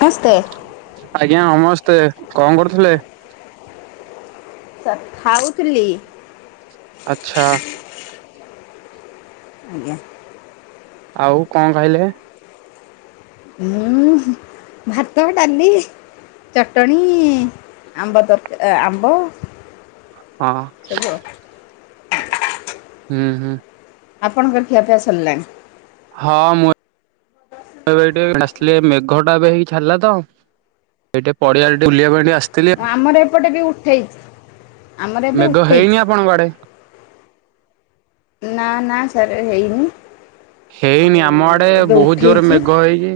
ମସ୍ତେ ଆଜ୍ଞା ନମସ୍ତେ, କଣ କରୁଥିଲେ? ସା ଖାଉଥିଲି। ଆଛା। ଆଜ୍ଞା। ଆଉ କଣ ଖାଇଲେ? ଉଁ ହୁଁ ଭାତ ଡାଲି ଚଟଣି ଆମ୍ବ ତରକା ଏ ଆମ୍ବ। ହଁ। [unintelligible] ହୁଁ ହୁଁ। ଆପଣଙ୍କର ଖିଆପିଆ ସଲାଣି? ହଁ ମୋ ଏ ଏଠି ଆସିଲି ମେଘ ଟା ଏବେ ହେଇ ଛାଡ଼ିଲା ତ। ଏଇଟେ ପଡିଆ ରେ ବୁଲିବା ପାଇଁ ଟିକେ ଆସ୍ ଉଁ ଆମର ଏପଟେ ବି ଉଠାଇଛି ଆମର ଏବେ ଉଠେଇଛି। ପୁଣି କୁଆଡେ? ନା ନା ସିଆଡେ ହେଇନି। ହେଇନି ଆଉ ଆମ ଆଡେ ଏବେ ବହୁତ ଜୋରରେ ଉଠେଇଛି ମେଘ ହେଇଛି।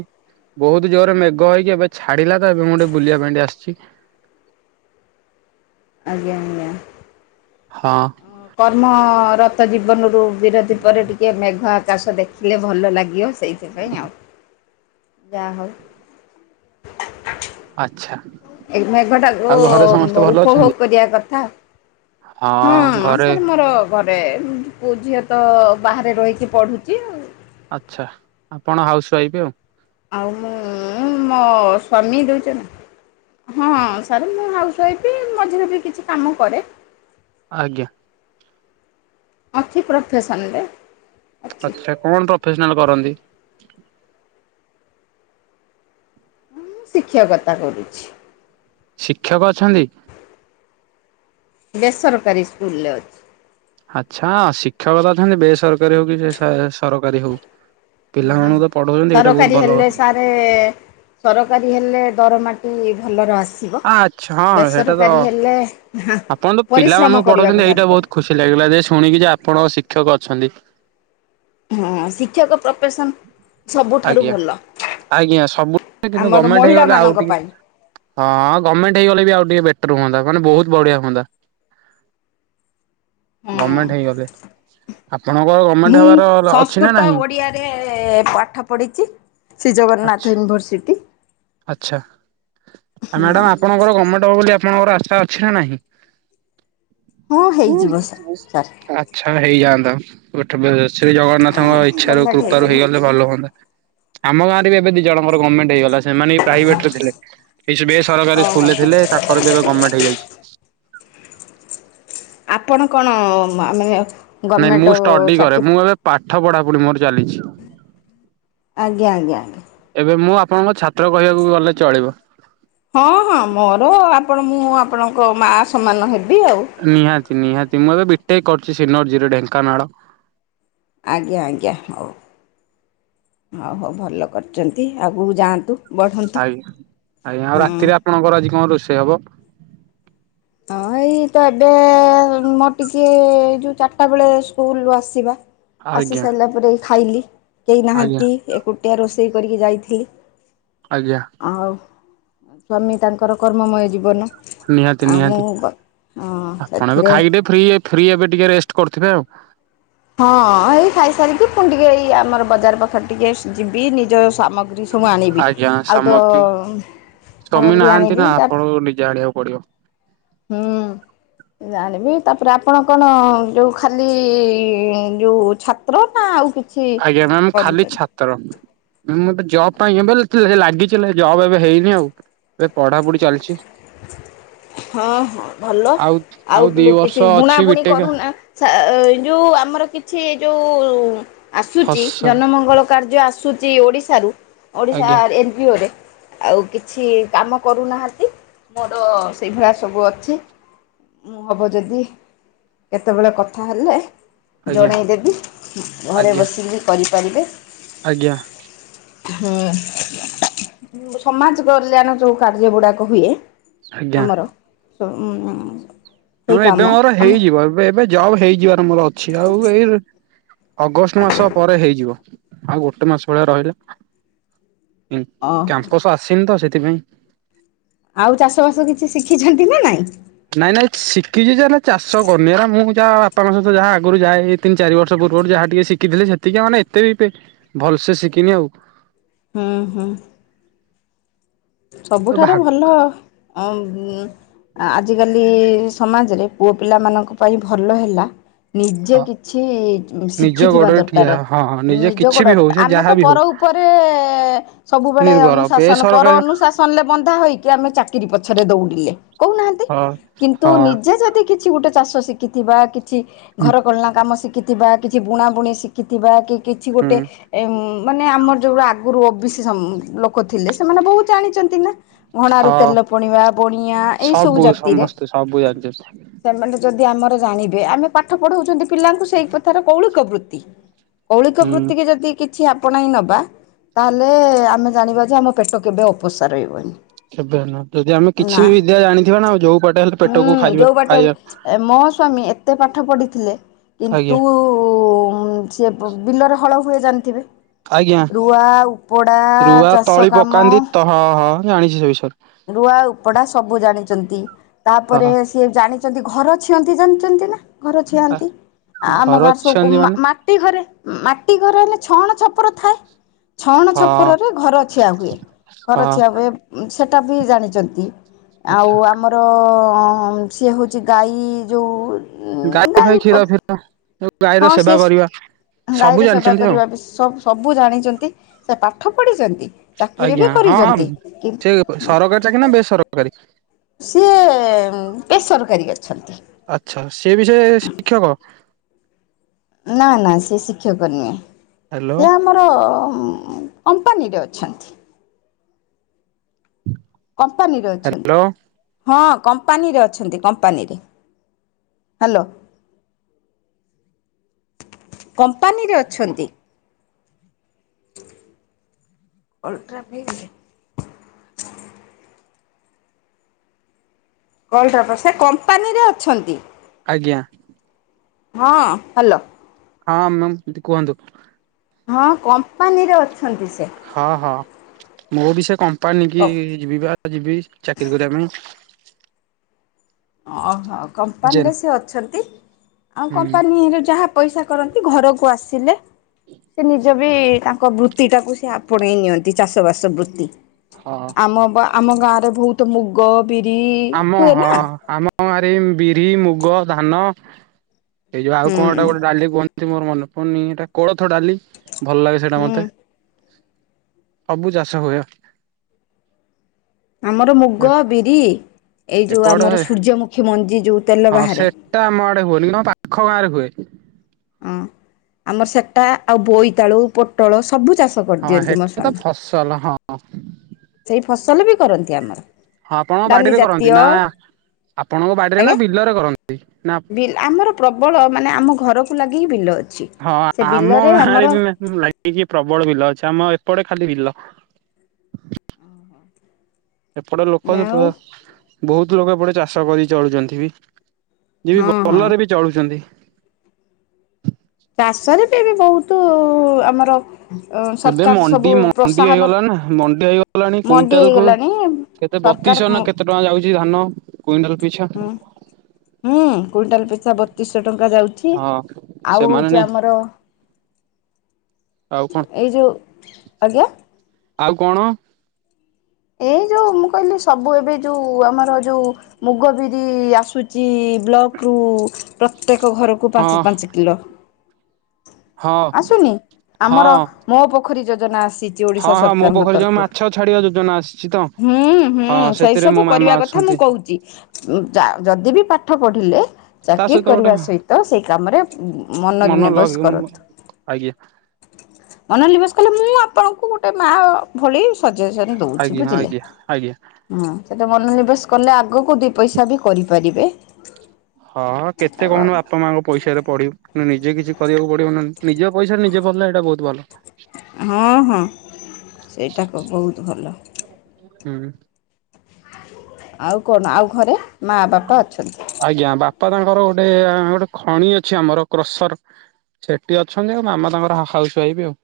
ବହୁତ ଜୋରରେ ମେଘ ହେଇକି ଏବେ ଛାଡିଲା ତ ଏବେ ମୁଁ ଟିକେ ବୁଲିବା ପାଇଁ ଟେ ଆସଛି। ଆଜ୍ଞା ଆଜ୍ଞା। ହଁ। କର୍ମରତ ଜୀବନରୁ ବିରତି ପରେ ଟିକେ ମେଘ ଆକାଶ ଦେଖିଲେ ଭଲ ଲାଗିବ। ସେଇଥି ପାଇଁ ଆଉ। [inaudible] ଯାହା ହଉ। ଆଚ୍ଛା। ଏଇ ମେଘଟାକୁ ଆଉ ଘରେ ସମସ୍ତେ ବ ଭଲ ଉପଭୋଗ ଅଛନ୍ତି? କରିବା କଥା। ହଁ ସାର୍ ମୋର ଘରେ ପୁ ଝିଅ ତ ବାହାରେ ରହିକି ପଢ଼ୁଛି ଆଉ। ଆଚ୍ଛା ଆପଣ ଆଉ ଶୋଇବେ ଆଉ। ଆଉ ମୁଁ ମୋ ସ୍ଵାମୀ ଦୁଇଛନ। ହଁ ସାର୍ ମୁଁ ହାଉସ ୱାଇଫ୍ ମ ଝିଅ ବି କିଛି କାମ କରେ। ଆଜ୍ଞା। ଅଛି ପ୍ରଫେସନରେ। ଅଛି ଆଚ୍ଛା କଣ ପ୍ରଫେସନାଲ କରନ୍ତି? ମୁଁ ଶିକ୍ଷକତା କରୁଛି। ଶିକ୍ଷକ ଅଛନ୍ତି? ବେସରକାରୀ ସ୍କୁଲରେ ଅଛି। ଆଚ୍ଛା ଶିକ୍ଷକତଅଛନ୍ତି ବେସରକାରୀ ହଉ କି ସେ ସ ସରକାରୀ ହଉ। ପିଲାମାନଙ୍କୁ ତ ପଢଉଛନ୍ତି ହେଇଟା ବହୁତ ଭଲ। ଏବେ ସରକାରୀ ହେଲେ ଦରମାଟି ଭଲରେ ଆସେ। ଆସିବ ଆଚ୍ଛା ହଁ ସେଇଟା ତ ବେସରକାରୀ ହେଲେ ଆପଣ ତ ପରିଶ୍ରମ ପିଲାମାନଙ୍କୁ ପଢଉଛନ୍ତି କରିବାକୁ ଏଇଟା ସାର ପଡେ। ବହୁତ ଖୁସି ଲାଗିଲା ଯେ ଶୁଣିକି ଯେ ଆପଣ ଶିକ୍ଷକ ଅଛନ୍ତି। ହଁ ଶିକ୍ଷକ ପ୍ରପେସନ୍। ଆଜ୍ଞା, ଆଜ୍ଞା ସବୁ ଠିକ କିନ୍ତୁ ଆମର ଗର୍ମେଣ୍ଟ ହେଇଗଲେ ଆଉ ମହିଳାମାନଙ୍କ ଟିକେ ପାଇଁ ହଁ ଗର୍ମେଣ୍ଟ ହେଇଗଲେ ବି ଆଉ ଟିକେ ବେଟର ହୁଅନ୍ତା ମାନେ ବହୁତ୍ ବଢିଆ ହୁଅନ୍ତା। ହୁଁ ଗର୍ମେଣ୍ଟ ହେଇଗଲେ, ଆପଣଙ୍କ ଗମେଣ୍ଟ ହବାର ର ଅଛି ନା ନାହିଁ। ଏ ତେ ପାଠ ପଢିଚି। ଆଚ୍ଛା, ଆଚ୍ଛା ଆ ମ୍ୟାଡାମ ଆପଣଙ୍କର ଗର୍ମେଣ୍ଟ ହବ ବୋଲି ଆପଣଙ୍କ ଆଶା ଅଛି ନାଁ ନାହିଁ, ହଁ ହେଇଯିବ ସାର୍ [unintelligible] ସାର୍। ଆ ଆଚ୍ଛା ହେଇଯାଆନ୍ତା ଗୋଟେ ପେ ଶ୍ରୀ ଜଗନ୍ନାଥଙ୍କ ହଁ ଇଚ୍ଛାରୁ ଗଭର୍ଣ୍ଣମେଣ୍ଟ କୃପାରୁ ହେଇଯିବ। ହେଇଗଲେ ଭଲ ହୁଅନ୍ତା, ଆମ ଗାଁରେ ବି ଏବେ ଦି ଜଣଙ୍କର ଗର୍ମେଣ୍ଟ ହେଇଗଲା। ସେ ସେମାନେ ବି ପ୍ରାଇଭେଟ ରେ ଥିଲେ ଏଯୋଉ ବେସରକାରୀ ସ୍କୁଲ ରେ ଥିଲେ ତାଙ୍କର ବି ଏବେ ଗର୍ମେଣ୍ଟ ହେଇଯାଇଛି। ଆପଣ କଣ ମାନେ ଏ ନାଇଁ ମୁଁ ଷ୍ଟଡି କରେ ମୁଁ ଏବେ ପାଠ ପଢାପଢି ମୋର ଚାଲିଛି। ଆଜ୍ଞା, ଆଜ୍ଞା, ଆଜ୍ଞା। ଏବେ ମୁଁ ଆପଣଙ୍କ ଛାତ୍ର କହିବାକୁ ଗଲେ ଚଳିବ। ହଁ ହଁ ମୋର ଆପଣ ମୁଁ ଆପଣଙ୍କ ମାଆ ସମାନ ହେବି ଆଉ। ନିହାତି ନିହାତି ମୁଁ ଏବେ ବିଟେକ୍ କରୁଛି ସିିନୋରଜିରେ ଢ଼େଙ୍କାନାଳ ଆଜ୍ଞା, ଆଜ୍ଞା ହଉ ଅ ହଉ ଭଲ କରିଚନ୍ତି ଆଗକୁ ଯାଆନ୍ତୁ। ବଢ଼ନ୍ତୁ ଆଜ୍ଞା, ଆଜ୍ଞା ଆଉ ହୁଁ। ରାତିରେ ଆପଣଙ୍କର ଆଜି କଣ ରୋଷେଇ ହବ? ହଁ ଏଇ ଏଇ ତ ଏବେ ମୋର ଟିକେ ଯୋଉ ଚାରିଟା ବେଳେ ସ୍କୁଲୁରୁ ଆସିବା। ଆସି ଆଜ୍ଞା ସାରିଲା ପରେ ଖାଇଲି କେହି ଆଜ୍ଞା ନାହାନ୍ତି ଏକୁଟିଆ ରୋଷେଇ କରିକି ଯାଇଥିଲି। ଆଜ୍ଞା। ଆଉ ସ୍ୱାମୀ ତାଙ୍କର କର୍ମମୟ ଜୀବନ ନିହାତି ଆଉ ମୁଁ ନିହାତି ହଁ ଆପଣ ଏବେ ସେଥିରେ ଖାଇକି ଟିକେ ଫ୍ରି ଫ୍ରି ଏବେ ଟିକେ ରେଷ୍ଟ କରୁଥିବେ ଆଉ। ହଁ ଏଇ ଖାଇସାରିକି ପୁଣି ଟିକେ ଏଇ ଆମର ବଜାର ପାଖରେ ଟିକେ ଯିବି ନିଜର ସାମଗ୍ରୀ ସବୁ ଆଣିବି ଆଜ୍ଞା ଆଉ ତ ସାମଗ୍ରୀ ସ୍ୱାମୀ ସାମଗ୍ରୀ ନାହାନ୍ତି ନା ଆଣିବି ତା ଆପଣଙ୍କୁ ନିଜେ ଆଣିବାକୁ ପଡିବ। ହୁଁ। ଜାଣିବି ତାପରେ ଆପଣ କଣ ଯୋଉ ଖାଲି ଯୋଉ ଛାତ୍ର ନା ଆଉ କିଛି ଆଜ୍ଞା ମ୍ୟାମ ଖାଲି କରୁଛନ୍ତି? ଛାତ ତ୍ର ମ୍ୟାମ୍ ମତେ ଜବ ପାଇଁ ଏବୋ ଲାଗିଚି ହେଲେ ଜବ ଏବେ ହେଇନି ଆଉ ଏବେ ପଢାପଢି ଚାଲିଛି। ହଁ ହଁ ଭଲ ଆଉ ଆଉ ଦି ବୁ ବର୍ଷ କିଛି ବୁଣା ଅଛି ବୁଣି ବିଟେକ୍ କରୁନା। ଏ ଯୋଉ ଆମର କିଛି ଏ ଯୋଉ ଆସୁଚି ଫସ ଜନମଙ୍ଗଳ କାର୍ଯ୍ୟ ଆସୁ ଆସୁଛି ଓଡ଼ିଶାରୁ ଓଡ଼ିଶା ଆଜ୍ଞା ଏନ୍ ଜି ଓ ରେ ଆଉ କିଛି କାମ କରୁନାହାଁନ୍ତି। ମୋର ସେଇଭଳିଆ ସବୁ ଅଛି। ମୁଁ ହବ ଯଦି କେତେବେଳେ କଥା ହେଲେ ଆଜ୍ଞା ଜଣେଇଦେବି ଘରେ ଆଜ୍ଞା ବସି କି କରିପାରିବେ। ଆଜ୍ଞା। ହୁଁ ଯୋଉ ସମାଜ କଲ୍ୟାଣ ଯୋଉ କାର୍ଯ୍ୟ ଗୁଡାକ ହୁଏ ଆଜ୍ଞା। ଆମର ସମୁ ହଁ ଏବେ ମୋର ହେଇଯିବ ଏବେ ଏବେ ଜବ ହେଇଯିବାର ମୋର ଅଛି ଆଉ ଏଇ ଅଗଷ୍ଟ ମାସ ପରେ ହେଇଯିବ ଆଉ ଗୋଟେ ମାସ ଭଳିଆ ରହିଲା। ହୁଁ ଓହୋ। କ୍ୟାମ୍ପସ ଆସିନି ତ ସେଥିପାଇଁ ଆଉ ଚାଷ ବାସ କିଛି ଶିଖିଛନ୍ତି ନା ନାଇଁ। ନାଇଁ ନାଇଁ ଶିଖିଛି ଯେ ହେଲେ ଚାଷ କରନି ଏରା ମୁଁ ଯାହା ବାପାଙ୍କ ସହିତ ଯାହା ଆଗରୁ ଯାଏ। ତିନି ଚାରି ବର୍ଷ ପୂର୍ବରୁ ଯାହା ଟିକେ ଶିଖିଥିଲେ ସେତିକି ମାନେ ଏତେ ବି ଭଲସେ ଶିଖିନି ଆଉ। ହୁଁ ହୁଁ। ତ ଭା ସବୁଠାରୁ ଭଲ ଅଁ ଉଁ ଆଜିକାଲି ସମାଜରେ ପୁଅ ପିଲାମାନଙ୍କ ପାଇଁ ଭଲ ହେଲା ନିଜେ ହଁ କିଛି ନିଜ ଶିଖିଥିବା ଗୋଡରେ ଠିଆ ଦରକାର ହଁ ହଁ ନିଜେ ନିଜ କିଛି ବି ଗୋଡର ହଉ ସେ ଆମେ ଯାହା ତ ବି ପର ହଉ ଉପ ପରେ ସବୁବେଳେ ନିର୍ଭର ଅନୁଶାସନ ପର ବେସରକାରୀ ଅନୁ ଶାସନରେ ବନ୍ଧା ହୋଇକି ଆମେ ଚାକିରି ପଛରେ ଦଉଡିଲେ କହୁନାହାନ୍ତି ହଁ କିନ୍ତୁ ହଁ ନିଜେ ଯଦି କି ଛି ଗୋଟେ ଚାଷ ଶିଖିଥିବା କିଛି ହୁଁ ଘରକଲନା କାମ ଶିକି ଥିବା କିଛି ବୁଣା ବୁଣି ଶିଖିଥିବା କି କିଛି ହୁଁ ଗୋଟେ ଏ ମାନେ ଆମର ଯୋଉ ଆଗରୁ ଓ ବି ସି ଲୋକ ଥିଲେ ସେମାନେ ବହୁତ ଜାଣିଛନ୍ତି ନା। ଘଣାରୁ ହଁ ତେଲ ପଣିବା ବଣିଆ ଏଇ ସବୁ ଜାତିରେ। ସମସ୍ତେ ସବୁ ଜାଣିଛନ୍ତି ସେମାନେ ଯଦି ଆମର ଜାଣିବେ ଆମେ ପାଠ ପଢଉଛନ୍ତି ପିଲାଙ୍କୁ ସେଇ କଥାର କୌଳିକ ବୃତ୍ତି। କୌଳିକ ହୁଁ ବୃତ୍ତିକି ଯଦି କିଛି ଆପଣେଇ ନବା ତାହେଲେ ଆମେ ଜାଣିବା ଯେ ଆମ ପେଟ କେବେ ଅ ପୋଷା ରହିବନି। କେବେ ନୁହେଁ ଯଦି ଆମେ କିଛି ନା ବିଦ୍ୟା ଜାଣିଥିବାନା ଯୋଉ ପଟେ ହେଲେ ପେଟକୁ ହୁଁ ଖାଇବା ଯୋଉ ବାଟ ଖାଇବା ମୋ ସ୍ୱାମୀ ଏତେ ପାଠ ପଢ଼ିଥିଲେ ଆଜ୍ଞା କିନ୍ତୁ ଉ ସିଏ ବିଲରେ ହଳ ହୁଏ ଜାଣିଥିବେ। ଆଜ୍ଞା ରୁଆ ଉପଡ଼ା ରୁଆ ଚାଷ ତଳି କାମ। ପକାନ୍ତି ତ ହଁ ହଁ ଜାଣିଛି ସେ ବିଷୟରେ। ରୁଆ ଉପଡ଼ା ସବୁ ଜାଣିଛନ୍ତି ତାପରେ ହଁ ସିଏ ଜାଣିଛନ୍ତି ଘର ଛିଅନ୍ତି ଜାଣିଛନ୍ତି ନା ଘର ଛିଆନ୍ତି। ଆ ଆମ ଘର ଗାଁରେ ସବୁ ଅଛନ୍ତି ମାନେ ମାଟି ଘରେ ମାଟି ଘରେ ହେଲେ ଛଣ ଛପର ଥାଏ। ଛଅଣ ହଁ ଛପରରେ ଘର ଛିିଆ ହୁଏ, ହଁ ଘର ଛିିଆ ହୁଏ ସେଟା ବି ଜାଣିଚନ୍ତି, ଆଉ ଆଚ୍ଛା ଆମ ତ‌ ସେ ହେଉଚି ଗାଈ ଯୋଉ ଗାଈ ପାଇଁ କ୍ଷୀର ଫିର, ତେଣୁ ହଁ ଗାଈର ସିଏ ସେବା କରିବା। ସବୁ ଗାଈର ସେବା ଜାଣିଛନ୍ତି ଆଉ କରିବା ସ ସ ସବୁ ଜାଣିଚନ୍ତି, ସେ ପାଠ ପଢିଚନ୍ତି? ଆଜ୍ଞା ହଁ ହଁ, ସେ ସରକାରୀ ଚାକିରି ନା, ବେସରକାରୀ? ସିଏ ବେସରକାରୀ କରିଛନ୍ତି। ଆଛା, ସିଏବି ସେଇ ଶିକ୍ଷକ? ନାଇଁ ନାଇଁ ସେ ଶିକ୍ଷକ ନୁହେଁ। ହାଲୋ। ସେ ଆମର କମ୍ପାନୀରେ ଅଛନ୍ତି। କମ୍ପାନୀରେ ଅଛନ୍ତି। ହ୍ୟାଲୋ ହଁ କମ୍ପାନୀରେ ଅଛନ୍ତି, କମ୍ପାନୀରେ, ହାଲୋ। କମ୍ପାନୀରେ ଅଛନ୍ତି। ଓଲଟ୍ରା ଫେଜ୍ ରେ? କଲ୍ ଟାଟା, ସେ କମ୍ପାନୀରେ ଅଛନ୍ତି? ଆଜ୍ଞା। ହଁ, ହାଲୋ। ହଁ ମ୍ୟାମ୍ କିତି କୁହନ୍ତୁ? ହଁ, କମ୍ପାନୀରେ ଅଛନ୍ତି ସେ। ହଁ ହଁ, ମୁଁ ବି ସେ କମ୍ପାନୀ କି ଯିବି ପରା ଯିବି, ଚାକିରି କରିବା ପାଇଁ। ଓହୋ, ଜେନ୍ କମ୍ପାନୀରେ ସେ ଅଛନ୍ତି, ଆଉ ହୁଁ କମ୍ପାନୀରେ ଯାହା ପଇସା କରନ୍ତି, ଘରକୁ ଆସିଲେ ସେ ନିଜେ ବି ତାଙ୍କ ବୃତ୍ତି ଟାକୁ ସେ ଆପଣେଇ ନିଅନ୍ତି, ଚାଷ ବାସ ବୃତ୍ତି। ହଁ। ଆମ ପା, ଆମ ଗାଁରେ ବହୁତ୍ ମୁଗ ବିରି ଆମ ହୁଏ ହଁ ନା? ଆମ ଗାଁ ରେ, ବିରି, ମୁଗ, ଧାନ, ଏଇ ଯୋଉ ଆଉ କଣ ହୁଁ ଗୋଟେ ଡାଲି କୁହନ୍ ମୋର ମନେ ପଡୁନି, ଏଟା କୋଳଥ ଡାଲି, ଭଲ ଲାଗେ ସେଇଟା ହୁଁ ମତେ। ସବୁ ଚାଷ ହୁଏ। ଆମର ଏ ମୁଗ, ବିରି, ଏଇ ଯୋଉ ଏପଟ ଆମର ସୂର୍ଯ୍ୟମୁଖୀ ମଞ୍ଜି, ଯୋଉ ତେଲ ହଁ ବାହାରେ? ସେଟା ଆମ ଆଡେ ହୁଏନି କିନ୍ତୁ ଆମ ପାଖ ଗାଁ ରେ ହୁଏ। ହଁ, ଆମର ସେଟା ଆଉ ବୋଇତାଳୁ ପୋଟଳ ସବୁ ଚାଷ ହଁ କରିଦିଅନ୍ତି ମୋ ହେଟା ତ ସ୍ୱାମୀ। ଫସଲ, ହଁ ସେଇ ଫସଲ ବି କରନ୍ତି ଆମର। ହଁ, ଆପଣଙ୍କ ଡାଲି ବାଡିରେ ଜାତୀୟ କରନ୍ତି, ନା ଆଜ୍ଞା। ଆପଣଙ୍କ ବାଡିରେ ନା ବିଲରେ କରନ୍ତି? ନା ବି ଆମର ପ୍ରବଳ ମାନେ, ଆମ ଘରକୁ ଲାଗିକି ବିଲ ଅଛି। ହଁ ସେ ଆମ ବିଲରେ ଆମର ଗାଁରେ ବି ଲାଗିକି ପ୍ରବଳ ବିଲ ଅଛି, ଆମ ଏପଟେ ଖାଲି ବିଲ। ଏପଟେ ଲୋକ ବ ଆଉ ବହୁତ ଲୋକ ଏପଟେ ଚାଷ କରି ଚଳୁଚନ୍ତି ବି ଯିଏ ହଁ ବି ହଁ। ଭଲରେ ବି ଚଳୁଚନ୍ତି୍। ଚାଷରେ ବି, ବହୁତ ଆମର ଏବେ ସରକାର ସବୁ ମଣ୍ଡି ମଣ୍ଡି ପ୍ରୋତ୍ସାହନ ହେଇଗଲାଣି ନା, ମଣ୍ଡି ହେଇଗଲାଣି ମଣ୍ଡି କୁଇଣ୍ଟାଲ୍ କୁ ହେଇଗଲାଣି କେତେ ସରକାର ବତିଶ ହୁଁ ନା କେତେ ଟଙ୍କା ଯାଉଚି ଧାନ, କୁଇଣ୍ଟାଲ୍ ପିଛା ହୁଁ, କୁଇଣ୍ଟାଲ୍ ପିଛା ବତିଶହ ଟଙ୍କା ଯାଉ ଚି, ହଁ ଆଉ ସେମାନେ ହଉଚି ନାଇଁ ଆମର ଆଉ କଣ, ଏଇ ଯୋଉ ଆଜ୍ଞା ଆଉ କଣ? ଏଇ ଯୋଉ ମୁଁ କହିଲି ସବୁ ଏବେ ଯୋଉ ଆମର ଯୋଉ ମୁଗ ବିରି ଆସୁଚି ବ୍ଲକ୍ ରୁ ପ୍ରତ୍ୟେକ ଘରକୁ ହଁ ପାଞ୍ଚ ପାଞ୍ଚ କିଲୋ। ହଁ ଆସୁନି ଆମର ହଁ। ମୋ ପୋଖରୀ ଯୋଜନା ଆସି ହଁ ଓଡିଶା ହଁ ମୋ ସରକାରଙ୍କ ପୋଖରୀ ଯୋଉ ତରଫରୁ ମାଛ ଛାଡିବା ଯୋଜନା ଆସିଛି ତ ହୁଁ ହଁ ହୁଁ ସେଇ ସେଥିରେ ମୋ ସବୁ ମାମା କରିବା କ କଥା ମୁଁ ଅଛନ୍ତି। କହୁଛି ଯଦି ବି ପାଠ ପଢିଲେ ତା ଚାକିରି ସହିତ ଗୋଟେ କରିବା ସହିତ ସେଇ କାମରେ ମନ ମନରୁ ଲଗ ନିବେଶ କରନ୍ତୁ। ଆଜ୍ଞା। ମନ ନିବେଶ କଲେ ମୁଁ ଆପଣଙ୍କୁ ଗୋଟେ ମା ଭଳି ସଜେସନ ଦେଉଛି ଆଜ୍ଞା ବୁଝିଲେ। ଆଜ୍ଞା ଆଜ୍ଞା। ହୁଁ ସେଟା ମନୋନିବେଶ କଲେ ଆଗକୁ ଦି ପଇସା ବି କରିପାରିବେ। ହଁ କେତେ କହୁନୁ ଆ ବାପା ମାଆଙ୍କ ପଇସାରେ ପଢିବ କି ନିଜେ କିଛି କରିବାକୁ ପଡିବ ନା ନିଜ ପଇସାରେ ନିଜେ ପଢ଼ିଲେ ଏଇଟା ବହୁତ ଭଲ। ହଁ ହଁ ସେଇଟାକ ବହୁତ ଭଲ। ହୁଁ। ଆଉ କଣ ଆଉ ଘରେ ମା ବାପା ଅଛନ୍ତି। ଆଜ୍ଞା ବାପା ତାଙ୍କର ଗୋଟେ ଗୋଟେ ଖଣି ଅଛି ଆମର କ୍ରସର ସେଠି ଅଛନ୍ତି ଆଉ ମାମା ତାଙ୍କର ହାଉସ୍ ୱାଇଫ୍ ଆଉ।